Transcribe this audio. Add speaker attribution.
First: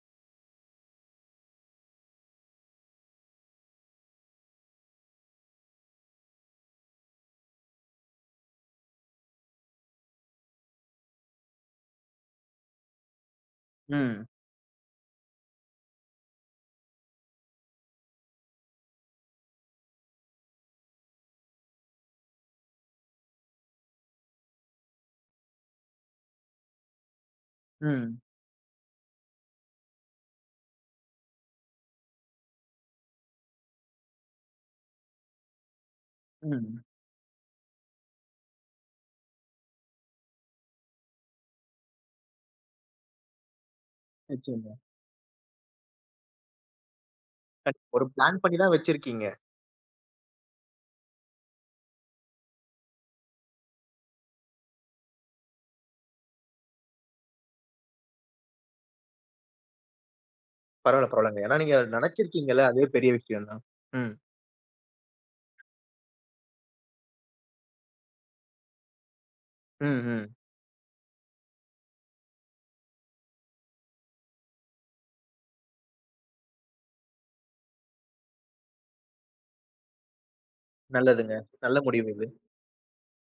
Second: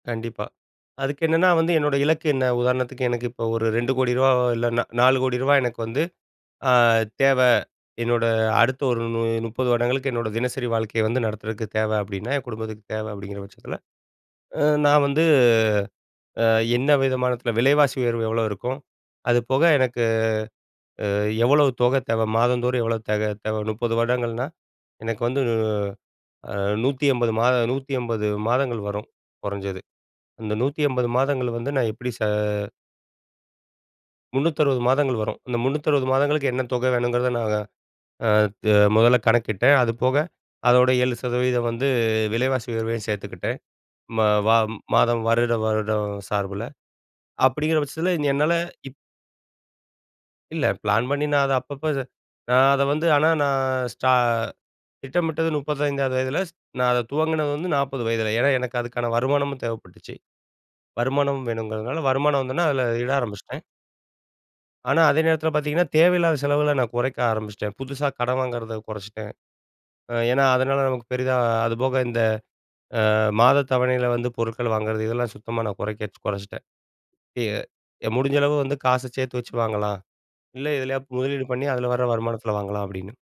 Speaker 1: கண்டிப்பா. அதுக்கு என்னன்னா வந்து என்னோட இலக்கு என்ன? உதாரணத்துக்கு எனக்கு இப்ப ஒரு 2 கோடி ரூபாய், இல்ல ந 4,00,00,000 எனக்கு வந்து ஆ தேவை. என்னோட அடுத்த ஒரு மு 30 வருடங்களுக்கு என்னோட தினசரி வாழ்க்கையை வந்து நடத்துறதுக்கு தேவை அப்படின்னா, என் குடும்பத்துக்குத் தேவை. அப்படிங்கிற பட்சத்துல,
Speaker 2: ம்.
Speaker 1: அ நான் வந்து அ என்ன விதமானத்துல விலைவாசி உயர்வு எவ்வளவு இருக்கும்? அது போக எனக்கு அ எவ்வளவு தொகை தேவை? மாதம் தோறும் எவ்வளவு தேவை தேவை? 30 வருடங்கள்னா எனக்கு வந்துனு அ 180 மாத நூத்தி
Speaker 2: ம்.
Speaker 1: எம்பது மாதங்கள் வரும். குறைஞ்சது. அந்த 180 மாதங்கள் வந்து நான் எப்படி? ச 360 மாதங்கள் வரும். அந்த 360 மாதங்களுக்கு என்ன
Speaker 2: ம்.
Speaker 1: தொகை வேணும்ங்கறத நான் அ த முதல்ல கணக்கிட்டேன். அது போக அதோட 7% வந்து விலைவாசி உயர்வையும் சேர்த்துக்கிட்டேன். மா வ
Speaker 2: நிச்சயமா.
Speaker 1: மாதம் வருட வருடம் சார்புல அப்படிங்கற
Speaker 2: கட் ஒரு
Speaker 1: பட்சத்துல
Speaker 2: ப்ளான்
Speaker 1: என்னால
Speaker 2: பண்ணித்தான்
Speaker 1: இப்
Speaker 2: வச்சிருக்கீங்க.
Speaker 1: இல்ல ப்ளேன் பண்ணி நான் அத அப்பப்ப இத நான் அதை வந்து ஆனா நான் ஸ்டா திட்டமிட்டது 35 வயதில நான் ஸ் அது துவங்குனது வந்து 40 வயதில. ஏன்னா எனக்கு அதுக்கான வருமானமும் தேவைப்பட்டுச்சு.
Speaker 2: பரவால்ல, பரவால்லங்க.
Speaker 1: வருமானம்
Speaker 2: ஏன்னா, நீங்க அதை
Speaker 1: வேணும்ங்கறதுனால வருமானம்
Speaker 2: நினச்சிருக்கீங்க இல்ல?
Speaker 1: வந்தவுடனே
Speaker 2: அதே
Speaker 1: அதுல இட
Speaker 2: பெரிய விஷயம்
Speaker 1: ஆரம்பிச்சிட்டேன்.
Speaker 2: தான். ம்.
Speaker 1: ஆனா அதே நேரத்துல பார்த்தீங்கன்னா, தேவையில்லாத செலவுகளை நான் குறைக்க ஆரம்பிச்சிட்டேன். புதுசா கடன் வாங்கறதை குறைச்சிட்டேன்.
Speaker 2: ம்,
Speaker 1: அ
Speaker 2: ம்.
Speaker 1: ஏன்னா அதனால நமக்கு பெரிதா, அது போக இந்த அ மாதத் தவணையில வந்து பொருட்கள் வாங்குறது இதெல்லாம் சுத்தமா நான் குறைக்கச் குறைச்சிட்டேன். அ முடிஞ்ச அளவு வந்து காசை சேர்த்து வச்சு வாங்கலாம். இல்ல இதுலயா
Speaker 2: நல்லதுங்க.
Speaker 1: முதலீடு பண்ணி
Speaker 2: நல்ல
Speaker 1: அதுல வர
Speaker 2: முடிவு இது.
Speaker 1: வருமானத்துல வாங்கலாம் அப்படின்னு.